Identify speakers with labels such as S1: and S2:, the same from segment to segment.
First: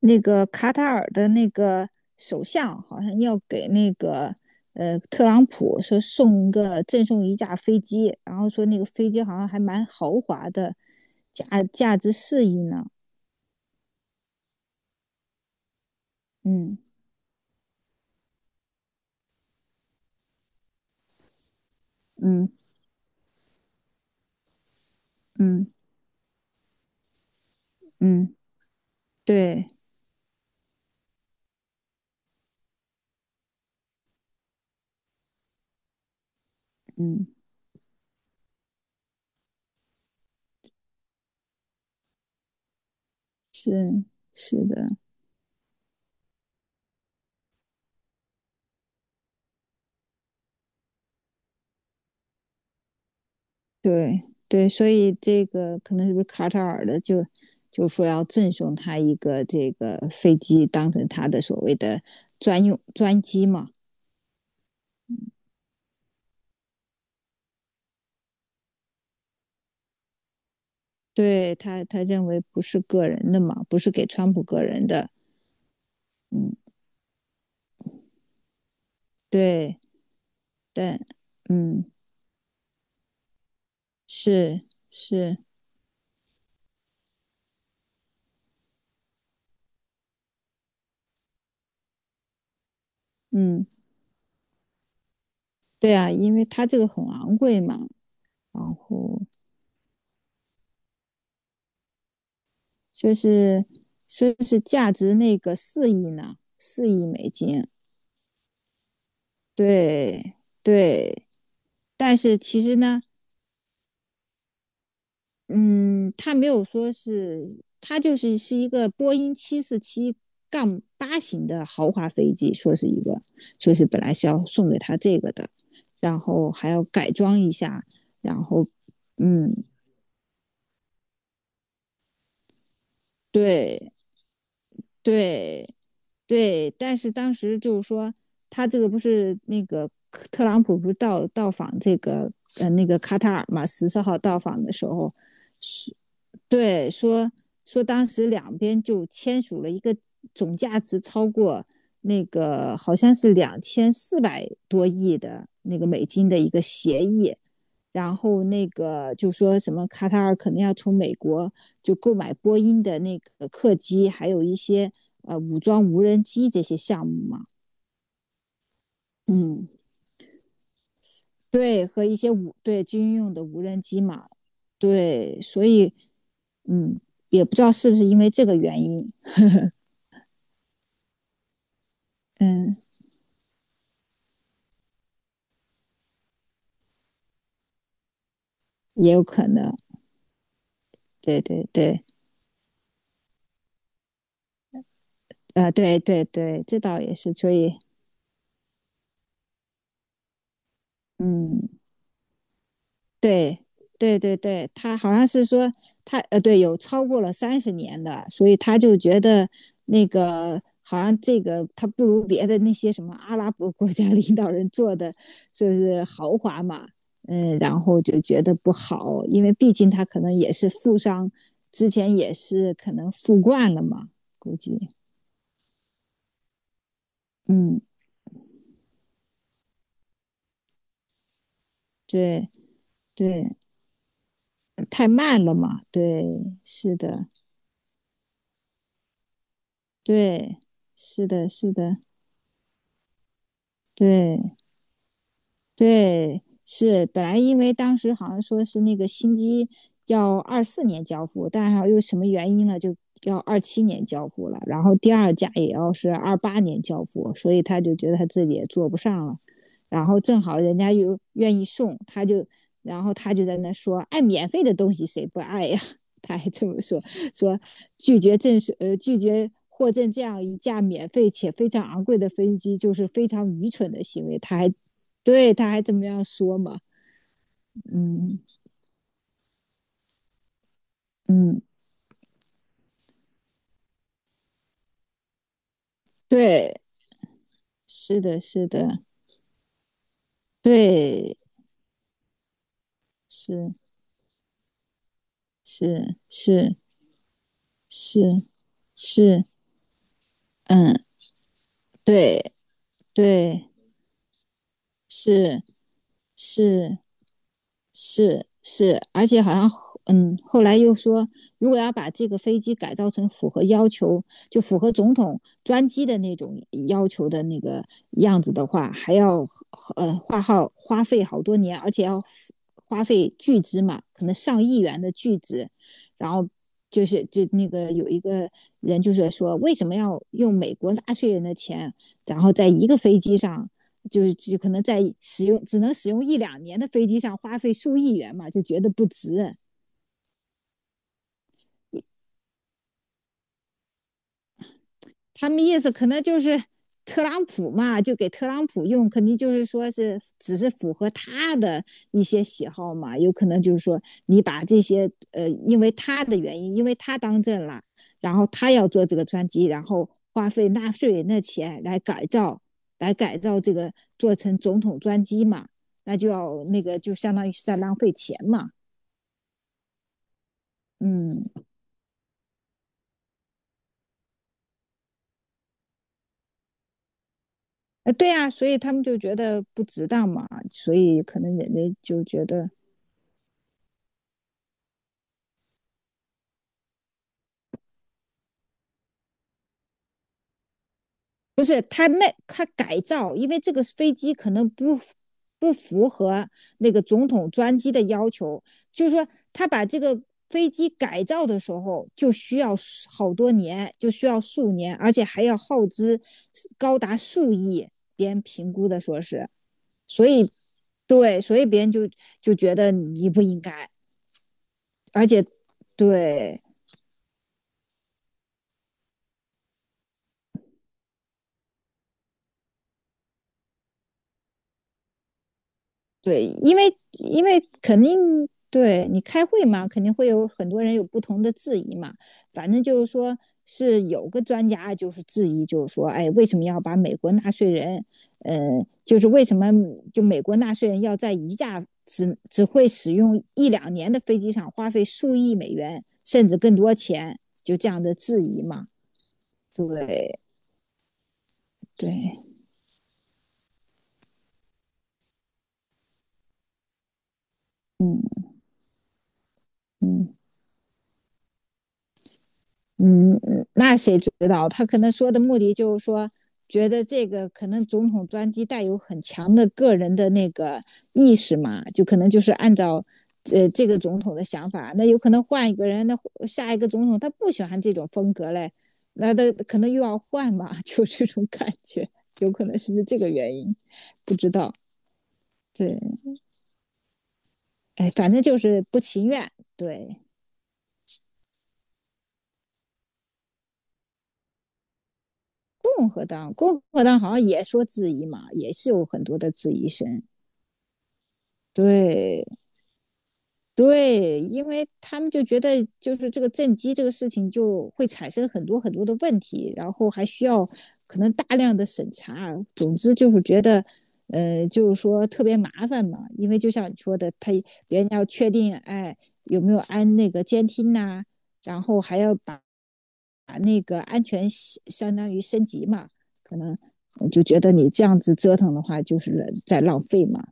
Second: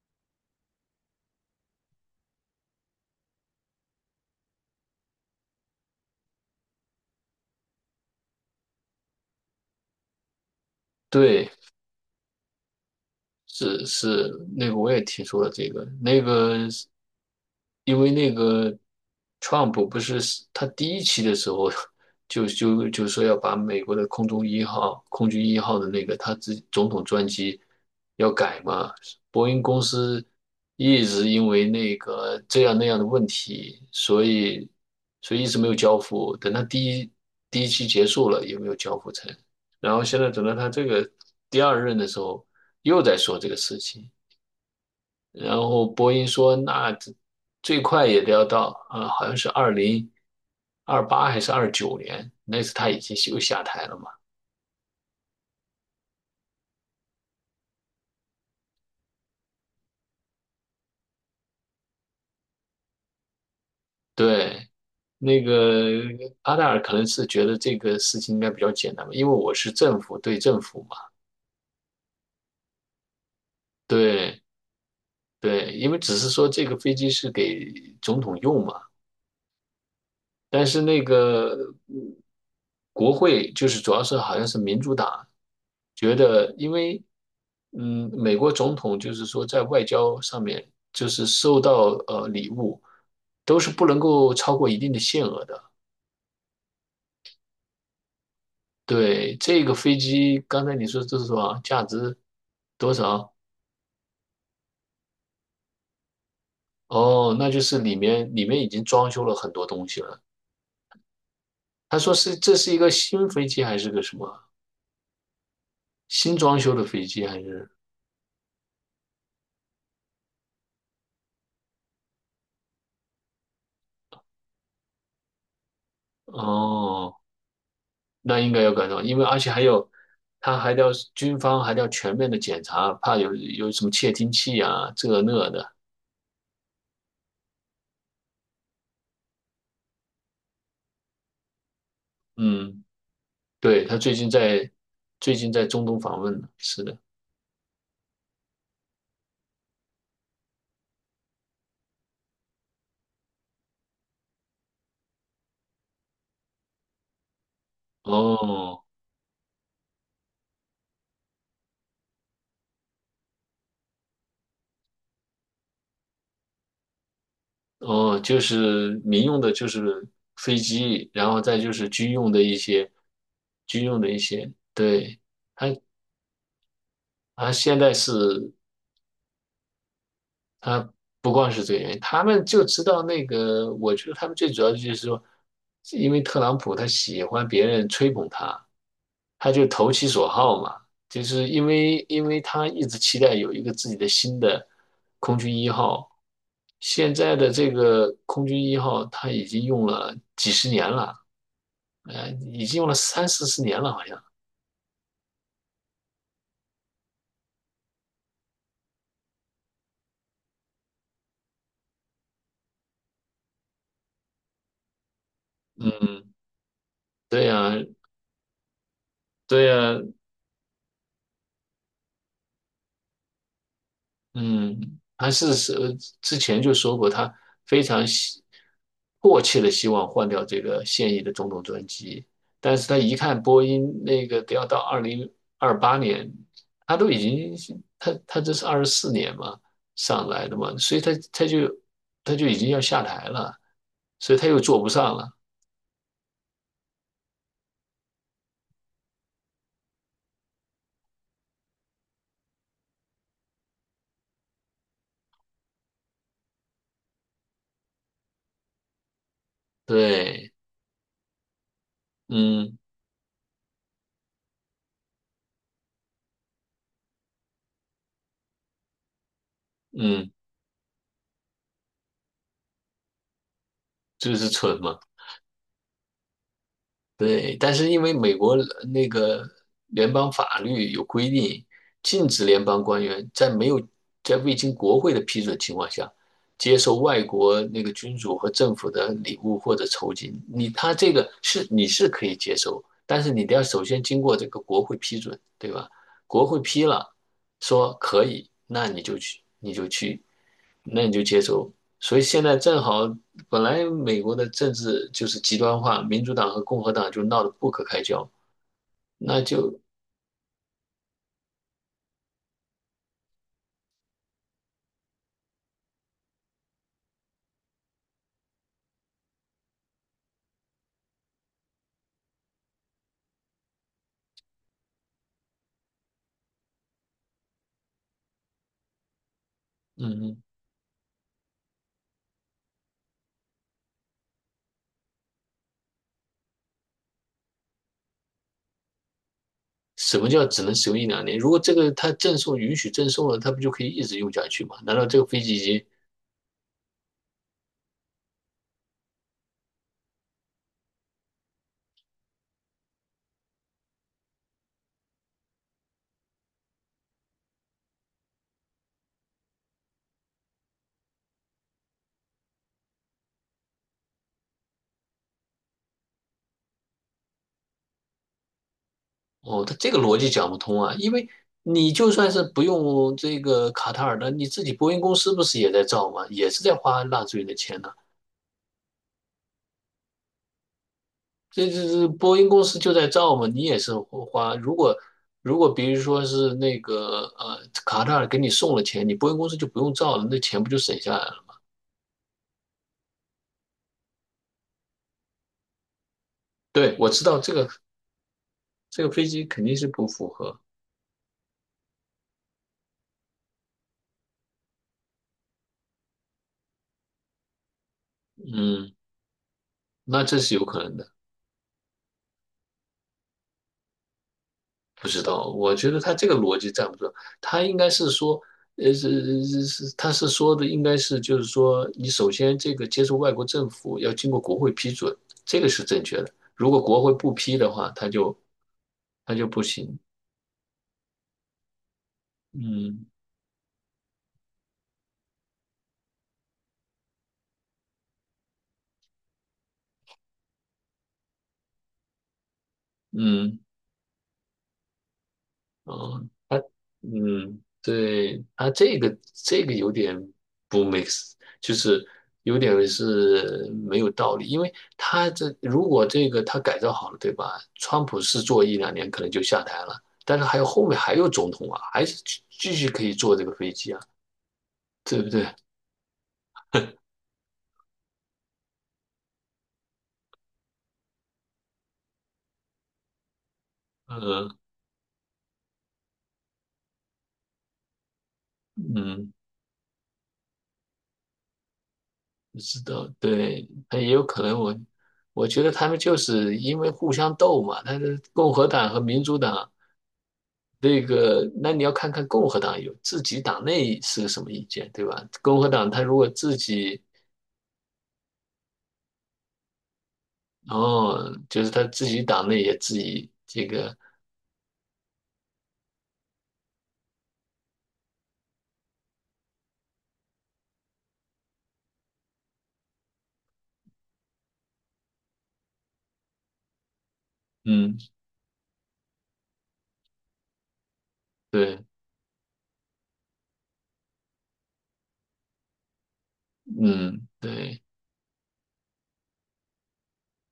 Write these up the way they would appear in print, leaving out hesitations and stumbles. S1: 那个卡塔尔的那个首相好像要给那个特朗普说赠送一架飞机，然后说那个飞机好像还蛮豪华的，
S2: 对，
S1: 价值四亿呢。
S2: 是是，那个我也听说了这个，那个
S1: 嗯
S2: 因为那个 Trump 不是他第一期的时候就
S1: 嗯
S2: 就就说要把美国的空中一号、空军一
S1: 嗯
S2: 号的那个他自己总统专机要
S1: 嗯，
S2: 改嘛，波音
S1: 对，
S2: 公司一直因为那个这样那样的问题，所以一直没有交付，等他第一
S1: 嗯，
S2: 第一期结束了也没有交付成，然后现在等到他这个第二任的时候，又在说这个事
S1: 是
S2: 情。
S1: 是的，
S2: 然后波音说，那这最快也得要到，好像是二零二八还是二九年，那次他已经又下台了嘛。
S1: 对对，所以这个可能是不是卡塔尔的就说要赠送他一个这个飞机，当成他的所谓的专机嘛。
S2: 对，那个阿达尔可能是觉得这个事情应该比较简单吧，因为我是政府对政府嘛。
S1: 对他认为不是个人的嘛，不是给川
S2: 对
S1: 普个人的。
S2: 对，因为只是说这个飞机是给总统用嘛，
S1: 对，
S2: 但是
S1: 但
S2: 那个
S1: 嗯，
S2: 嗯国会就是主要是好像是
S1: 是
S2: 民主党
S1: 是，
S2: 觉得，因为美国总统就是说在外交上面就是收到礼物都
S1: 嗯，
S2: 是不能够超过一定的限额的。
S1: 对啊，因为他这个很昂贵嘛，然后
S2: 对，这个飞机刚才你说这是多少？价值多
S1: 就
S2: 少？
S1: 是说是价值那个四亿呢，四亿美
S2: 哦，那就
S1: 金。
S2: 是里面已经装修了很多东西了。
S1: 对对，
S2: 他说
S1: 但
S2: 是
S1: 是
S2: 这
S1: 其
S2: 是
S1: 实
S2: 一个
S1: 呢，
S2: 新飞机还是个什么
S1: 嗯，
S2: 新
S1: 他没
S2: 装
S1: 有
S2: 修的
S1: 说
S2: 飞机还
S1: 是，
S2: 是？
S1: 他就是一个波音747杠八型的豪华飞机，说是本来是要送给他这个的，然后还要改
S2: 哦，
S1: 装一下，
S2: 那
S1: 然
S2: 应该
S1: 后，
S2: 要赶上，因为而且还
S1: 嗯，
S2: 有，他还要军方还要全面的检查，怕有什么
S1: 对
S2: 窃听器啊，这那
S1: 对
S2: 的。
S1: 对，但是当时就是说，他这个不是那个特朗普不是到访这个
S2: 嗯，
S1: 那个卡塔尔嘛，
S2: 对，
S1: 十
S2: 他
S1: 四
S2: 最
S1: 号
S2: 近
S1: 到访
S2: 在
S1: 的时候，
S2: 最近在中东访问呢，是
S1: 对，
S2: 的。
S1: 说当时两边就签署了一个总价值超过那个好像是2400多亿的那个美金的一个协议，然后那
S2: 哦
S1: 个就说什么卡塔尔可能要从美国就购买波音的那个客机，还有一些武装无人机这些项目嘛，
S2: 哦，就是民用的，就
S1: 嗯，
S2: 是飞机，然后再就
S1: 对，
S2: 是
S1: 和
S2: 军
S1: 一些
S2: 用的一
S1: 对
S2: 些
S1: 军用的无人
S2: 军用
S1: 机
S2: 的一
S1: 嘛，
S2: 些，对，
S1: 对，所
S2: 他
S1: 以嗯，也
S2: 他
S1: 不知道
S2: 现
S1: 是
S2: 在
S1: 不是因为这
S2: 是
S1: 个原因，
S2: 他不光是这个原因，他们就
S1: 嗯。
S2: 知道那个，我觉得他们最主要的就是说，因为特朗普他喜欢别人吹捧他，
S1: 也有可
S2: 他就
S1: 能，
S2: 投其所好嘛，就
S1: 对
S2: 是因
S1: 对对，
S2: 为因为他一直期待有一个自己的新的空军一
S1: 对
S2: 号，
S1: 对对，这倒
S2: 现
S1: 也是，
S2: 在的
S1: 所
S2: 这
S1: 以，
S2: 个空军一号他已经用了几十年了，
S1: 嗯，
S2: 已经用了三四
S1: 对
S2: 十年了，好
S1: 对
S2: 像。
S1: 对对，他好像是说他对，有超过了30年的，所以他就觉得那个好像这个他不如别的那些什么阿拉伯国家领导人做的就是
S2: 嗯，
S1: 豪华嘛，
S2: 对
S1: 嗯，
S2: 呀，
S1: 然后就觉得不好，因为
S2: 对
S1: 毕竟
S2: 呀，
S1: 他可能也是富商，之前也是可能富惯了嘛，估计，
S2: 嗯，他之前就说过，他
S1: 嗯，
S2: 非常希迫切的希望换掉这个现役的总统专机，
S1: 对
S2: 但是他一看
S1: 对。
S2: 波音那个得要到二
S1: 太
S2: 零
S1: 慢了
S2: 二
S1: 嘛。
S2: 八
S1: 对，
S2: 年，他
S1: 是
S2: 都已
S1: 的，
S2: 经他他这是二十四年嘛上来的
S1: 对，
S2: 嘛，所以他
S1: 是
S2: 他
S1: 的，
S2: 就
S1: 是的，
S2: 他就已经要下台了，所以他
S1: 对。
S2: 又做不上了。
S1: 对，是本来因为当时好像说是那个新机要24年交付，但是又什么原因呢，就要27年交付了，然后第二架也要是28年交付，所以他就觉得他自己也坐不上了，然后正
S2: 对，
S1: 好人家又愿意送，他就，
S2: 嗯
S1: 然后他就在那说，爱免费的东西谁不爱呀？他还这么说，说拒绝获赠这
S2: 嗯，
S1: 样一架免费且非常昂贵的飞机，就是非常愚蠢的行
S2: 就
S1: 为。
S2: 是蠢嘛。
S1: 对，他还这么样说嘛？
S2: 对，但是因为美
S1: 嗯
S2: 国那个联邦法律有规
S1: 嗯，
S2: 定，禁止联邦官员在没有在未经国会的批准情况下，
S1: 对，
S2: 接受外国那个君
S1: 是
S2: 主
S1: 的，
S2: 和
S1: 是
S2: 政府
S1: 的，
S2: 的礼物或者酬金。你他这个
S1: 对，
S2: 是你是可以接受，但是你得要
S1: 是
S2: 首先经过这个国会批准，对吧？
S1: 是
S2: 国会
S1: 是
S2: 批了，说可
S1: 是
S2: 以，那你就去，
S1: 是，
S2: 你就去，
S1: 嗯，
S2: 那你就接受。所以现
S1: 对
S2: 在正好，本
S1: 对，
S2: 来美国的政治就是极
S1: 是
S2: 端化，民主党和共和
S1: 是
S2: 党就闹得不可开交，
S1: 是是，而
S2: 那
S1: 且好像
S2: 就
S1: 嗯，后来又说，如果要把这个飞机改造成符合要求，就符合总统专机的那种要求的那个样子的话，还要花费好多年，而且要花费巨资嘛，可能上亿元的巨资，然后。就是就那个有一个人就是说，为什么要
S2: 嗯，
S1: 用美国纳税人的钱，然后在一个飞机上就是就可能在只能使用一两年的飞机上花费数亿元嘛，就觉得不值。
S2: 什么叫只能使用一两年？如果这个它赠送允许赠送了，它不就可以一直用下去吗？难道这个飞
S1: 他
S2: 机
S1: 们意
S2: 机
S1: 思可能就是特朗普嘛，就给特朗普用，肯定就是说是只是符合他的一些喜好嘛，有可能就是说你把这些因为他的原因，因为他当政了，然后他要做这个专机，然后花费纳税人的钱来改造，这个做成总统专机嘛，那就要那个就相当于是在浪费钱嘛，
S2: 哦，它这个逻辑讲不通啊？因为
S1: 嗯。
S2: 你就算是不用这个卡塔尔的，你自己波音公司不是也在造吗？也是在花纳税人的钱
S1: 对啊，所以他们就觉得不值当嘛，所以可能
S2: 这
S1: 人
S2: 这
S1: 家
S2: 这
S1: 就
S2: 波
S1: 觉
S2: 音公
S1: 得
S2: 司就在造嘛，你也是花。如果比如说是那个卡塔尔给你送了钱，你波音公司就不用造了，那钱不就省下来了？
S1: 不是他那他改造，因为这个飞机可能不符合那
S2: 对，
S1: 个
S2: 我知
S1: 总
S2: 道
S1: 统
S2: 这个。
S1: 专机的要求，
S2: 这
S1: 就
S2: 个
S1: 是
S2: 飞
S1: 说
S2: 机肯
S1: 他
S2: 定
S1: 把
S2: 是
S1: 这
S2: 不
S1: 个
S2: 符合，
S1: 飞机改造的时候就需要好多年，就需要数年，而且还要耗资高达数亿，别人评估
S2: 嗯，
S1: 的说是，
S2: 那
S1: 所
S2: 这
S1: 以
S2: 是有可能的。
S1: 对，所以别人就觉得你不应该，
S2: 不知
S1: 而且
S2: 道，我觉得他这个逻
S1: 对。
S2: 辑站不住，他应该是说，是是是，他是说的应该是就是说，你首先这个接受外国政府要经过国会批准，这个是正确的。
S1: 对，
S2: 如果国会不
S1: 因
S2: 批
S1: 为
S2: 的话，
S1: 肯
S2: 他
S1: 定
S2: 就
S1: 对你开
S2: 不
S1: 会嘛，
S2: 行。
S1: 肯定会有很多人有不同的质疑嘛。反正就
S2: 嗯
S1: 是说是有个专家就是质疑，就是说，哎，为什么要把美国纳税人，呃，就是为什么就美国纳税人要在一架只会使用
S2: 嗯，
S1: 一两年的飞机上花费数亿美元
S2: 哦，
S1: 甚至更多钱，
S2: 嗯，
S1: 就这样的质
S2: 对，
S1: 疑
S2: 他
S1: 嘛？
S2: 这个有点
S1: 对
S2: 不 mix，就是
S1: 对，
S2: 有点是没有道理，因为如果这个他改造好了，对吧？川普
S1: 嗯
S2: 是做一两年可能就下台了，
S1: 嗯。
S2: 但是还有后面还有总统啊，还是继续可以
S1: 嗯，
S2: 坐这个
S1: 嗯
S2: 飞机
S1: 那
S2: 啊，
S1: 谁知道？他可能
S2: 对不
S1: 说的
S2: 对？
S1: 目的就是说，觉得这个可能总统专机带有很强的个人的那个意识嘛，就可能就是按照这个总统的
S2: 嗯
S1: 想法，那有可能换一个人，那下一个总统他不喜欢这种风格嘞，
S2: 嗯，
S1: 那他可能又要换嘛，就这种感觉，有
S2: 不
S1: 可能
S2: 知
S1: 是不是
S2: 道，
S1: 这个原
S2: 对，
S1: 因？
S2: 那也有
S1: 不
S2: 可
S1: 知
S2: 能。
S1: 道。
S2: 我觉得他们
S1: 对，
S2: 就是因为互相斗嘛，他
S1: 哎，
S2: 是
S1: 反正
S2: 共
S1: 就
S2: 和
S1: 是
S2: 党
S1: 不
S2: 和民
S1: 情
S2: 主
S1: 愿。
S2: 党。
S1: 对，
S2: 这个，那你要看看共和党有自己党内是个什么意见，对吧？共和党他如果自
S1: 共
S2: 己，
S1: 和党好像也说质疑嘛，也是有很多的质疑声。
S2: 哦，就是他自己
S1: 对
S2: 党内也自己这个，
S1: 对，因为他们就觉得就是这个正畸这个事情就会产生很多很多的问题，然后还需要可能大量的审查。总之就是觉得，就是说特别麻烦嘛，因为就像你说的，他
S2: 嗯，
S1: 别人要确定哎有没有安那个监听呐、然
S2: 对，
S1: 后还要把那个安全系相当于升级嘛，
S2: 嗯，
S1: 我就觉得
S2: 对，
S1: 你这样子折腾的话就是在浪费嘛，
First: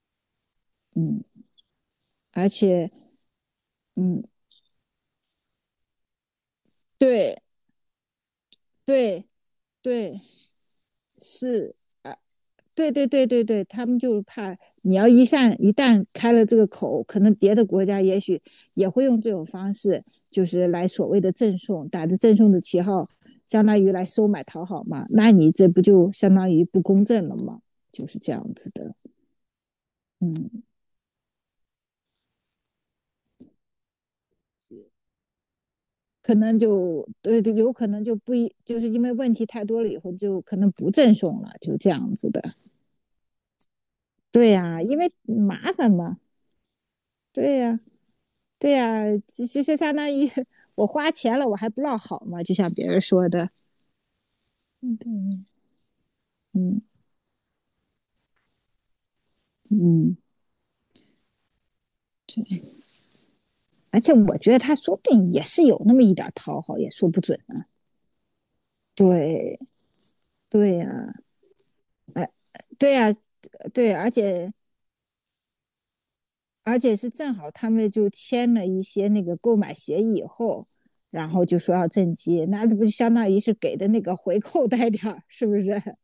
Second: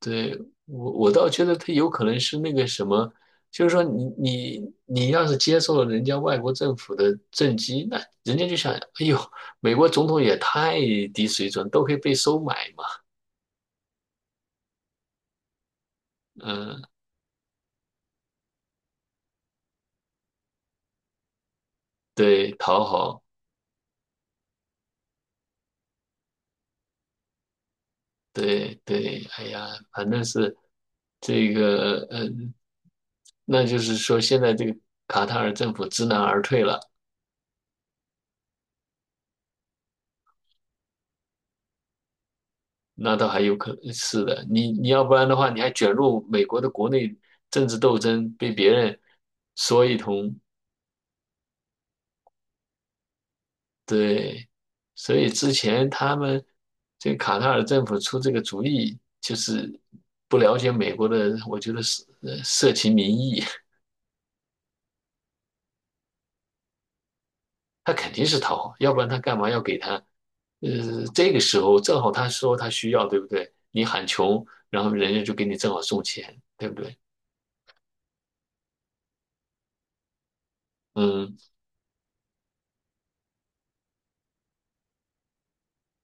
S2: 对，我
S1: 嗯，
S2: 倒觉得他有可能是
S1: 而
S2: 那个什
S1: 且
S2: 么，就是说你
S1: 嗯
S2: 你你要是接受了人家外国政府的
S1: 对。
S2: 政绩，那人家就想，哎呦，
S1: 对
S2: 美国总统
S1: 对，
S2: 也太低水准，
S1: 是
S2: 都可以被
S1: 啊，
S2: 收买嘛，
S1: 对对对对对，他们就是怕你要一旦开了这个
S2: 嗯，
S1: 口，可能别的国家也许也会用这种方式，就是来所谓的赠送，打着赠
S2: 对，
S1: 送的旗
S2: 讨
S1: 号，
S2: 好。
S1: 相当于来收买讨好嘛，那你这不就相当于不公正了吗？就是这样子
S2: 对
S1: 的，
S2: 对，哎呀，反正是
S1: 嗯，
S2: 这个，那就是说现在这个卡塔尔政府知难
S1: 可
S2: 而
S1: 能
S2: 退了，
S1: 就对，有可能就不一，就是因为问题太多了以后，就可能不赠送了，就这样子的。
S2: 那倒还有可能是的。
S1: 对
S2: 你
S1: 呀、
S2: 你
S1: 因
S2: 要
S1: 为
S2: 不然的话，
S1: 麻
S2: 你还卷
S1: 烦嘛。
S2: 入美国的国内
S1: 对
S2: 政治
S1: 呀、
S2: 斗争，被别
S1: 对
S2: 人
S1: 呀、其实
S2: 说
S1: 相
S2: 一
S1: 当于
S2: 通，
S1: 我花钱了，我还不落好嘛，就像别人说的，
S2: 对。
S1: 嗯，对，
S2: 所以之前他们
S1: 嗯
S2: 这个卡塔尔政府出这个主意，就是
S1: 嗯，
S2: 不了解美国的，我觉得是社情民意，
S1: 而且我觉得他说不定也是有那么一点讨好，也说不准呢。
S2: 他肯定是讨好，要不然他干嘛
S1: 对
S2: 要给他？
S1: 对呀、
S2: 这个时候正好他说他需
S1: 对呀、
S2: 要，对不对？你
S1: 对，
S2: 喊
S1: 而
S2: 穷，
S1: 且
S2: 然后人家就给你正好送钱，对不对？
S1: 是正好他们就签了一些那个购买协议以后，然
S2: 嗯，
S1: 后就说要赈济，那这不就相当于是给的那个回扣带点儿，是不是？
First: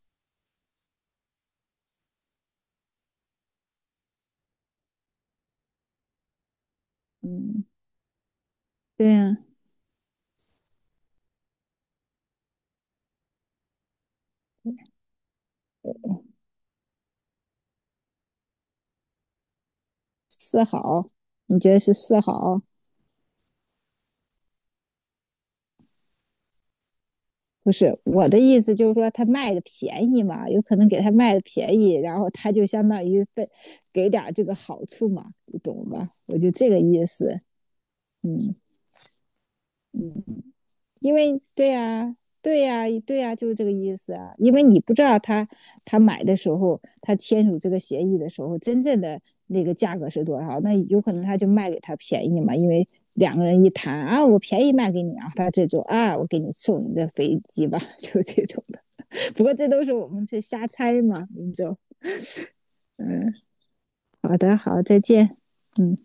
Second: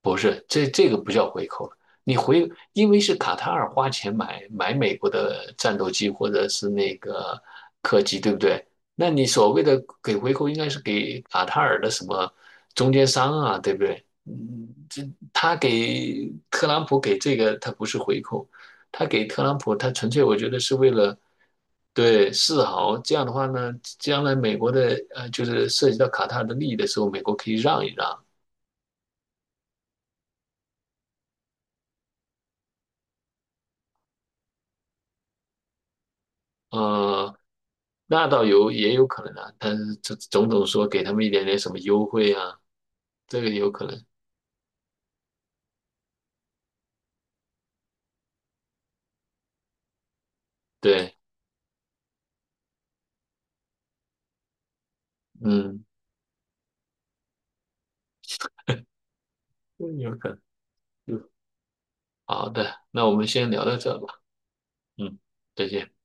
S2: 不是，这个不叫回扣了。因为是卡塔尔花钱买美国的战斗机或者是那个
S1: 嗯，
S2: 客机，对不对？那
S1: 对
S2: 你
S1: 呀、
S2: 所谓的给回扣，应该是给卡塔尔的什么中间商啊，对不对？嗯，这他给特朗普给这个，他不是回扣，他给特朗普，他纯粹我觉得
S1: 四
S2: 是为
S1: 好，
S2: 了
S1: 你觉得是四
S2: 对示
S1: 好？
S2: 好。这样的话呢，将来美国的就是涉及到卡塔尔的利益的时候，美国可以
S1: 不
S2: 让一
S1: 是
S2: 让。
S1: 我的意思，就是说他卖的便宜嘛，有可能给他卖的便宜，然后他就相当于被给点这个好处嘛，你懂吧？我就这个意
S2: 呃，
S1: 思，
S2: 那倒
S1: 嗯
S2: 也有可能啊，但是这
S1: 嗯，
S2: 种种说给他
S1: 因
S2: 们一
S1: 为
S2: 点点
S1: 对
S2: 什么优
S1: 呀、
S2: 惠啊，
S1: 对呀、啊对呀、啊
S2: 这
S1: 就
S2: 个
S1: 是这
S2: 有
S1: 个
S2: 可
S1: 意
S2: 能。
S1: 思啊，因为你不知道他买的时候，他签署这个协议的时候，真正的那个价格是多少，那有可
S2: 对，
S1: 能他就卖给他便宜嘛，因为。两个人一谈啊，我便宜卖给你啊，他这种
S2: 嗯，
S1: 啊，我给你送你个飞机吧，就这种的。不过这都是我
S2: 有
S1: 们
S2: 可能。
S1: 去瞎猜嘛，
S2: 嗯，
S1: 我们就
S2: 好的，那我们
S1: 嗯，
S2: 先聊到这吧。
S1: 好的，好，再
S2: 嗯，
S1: 见，
S2: 再见。
S1: 嗯。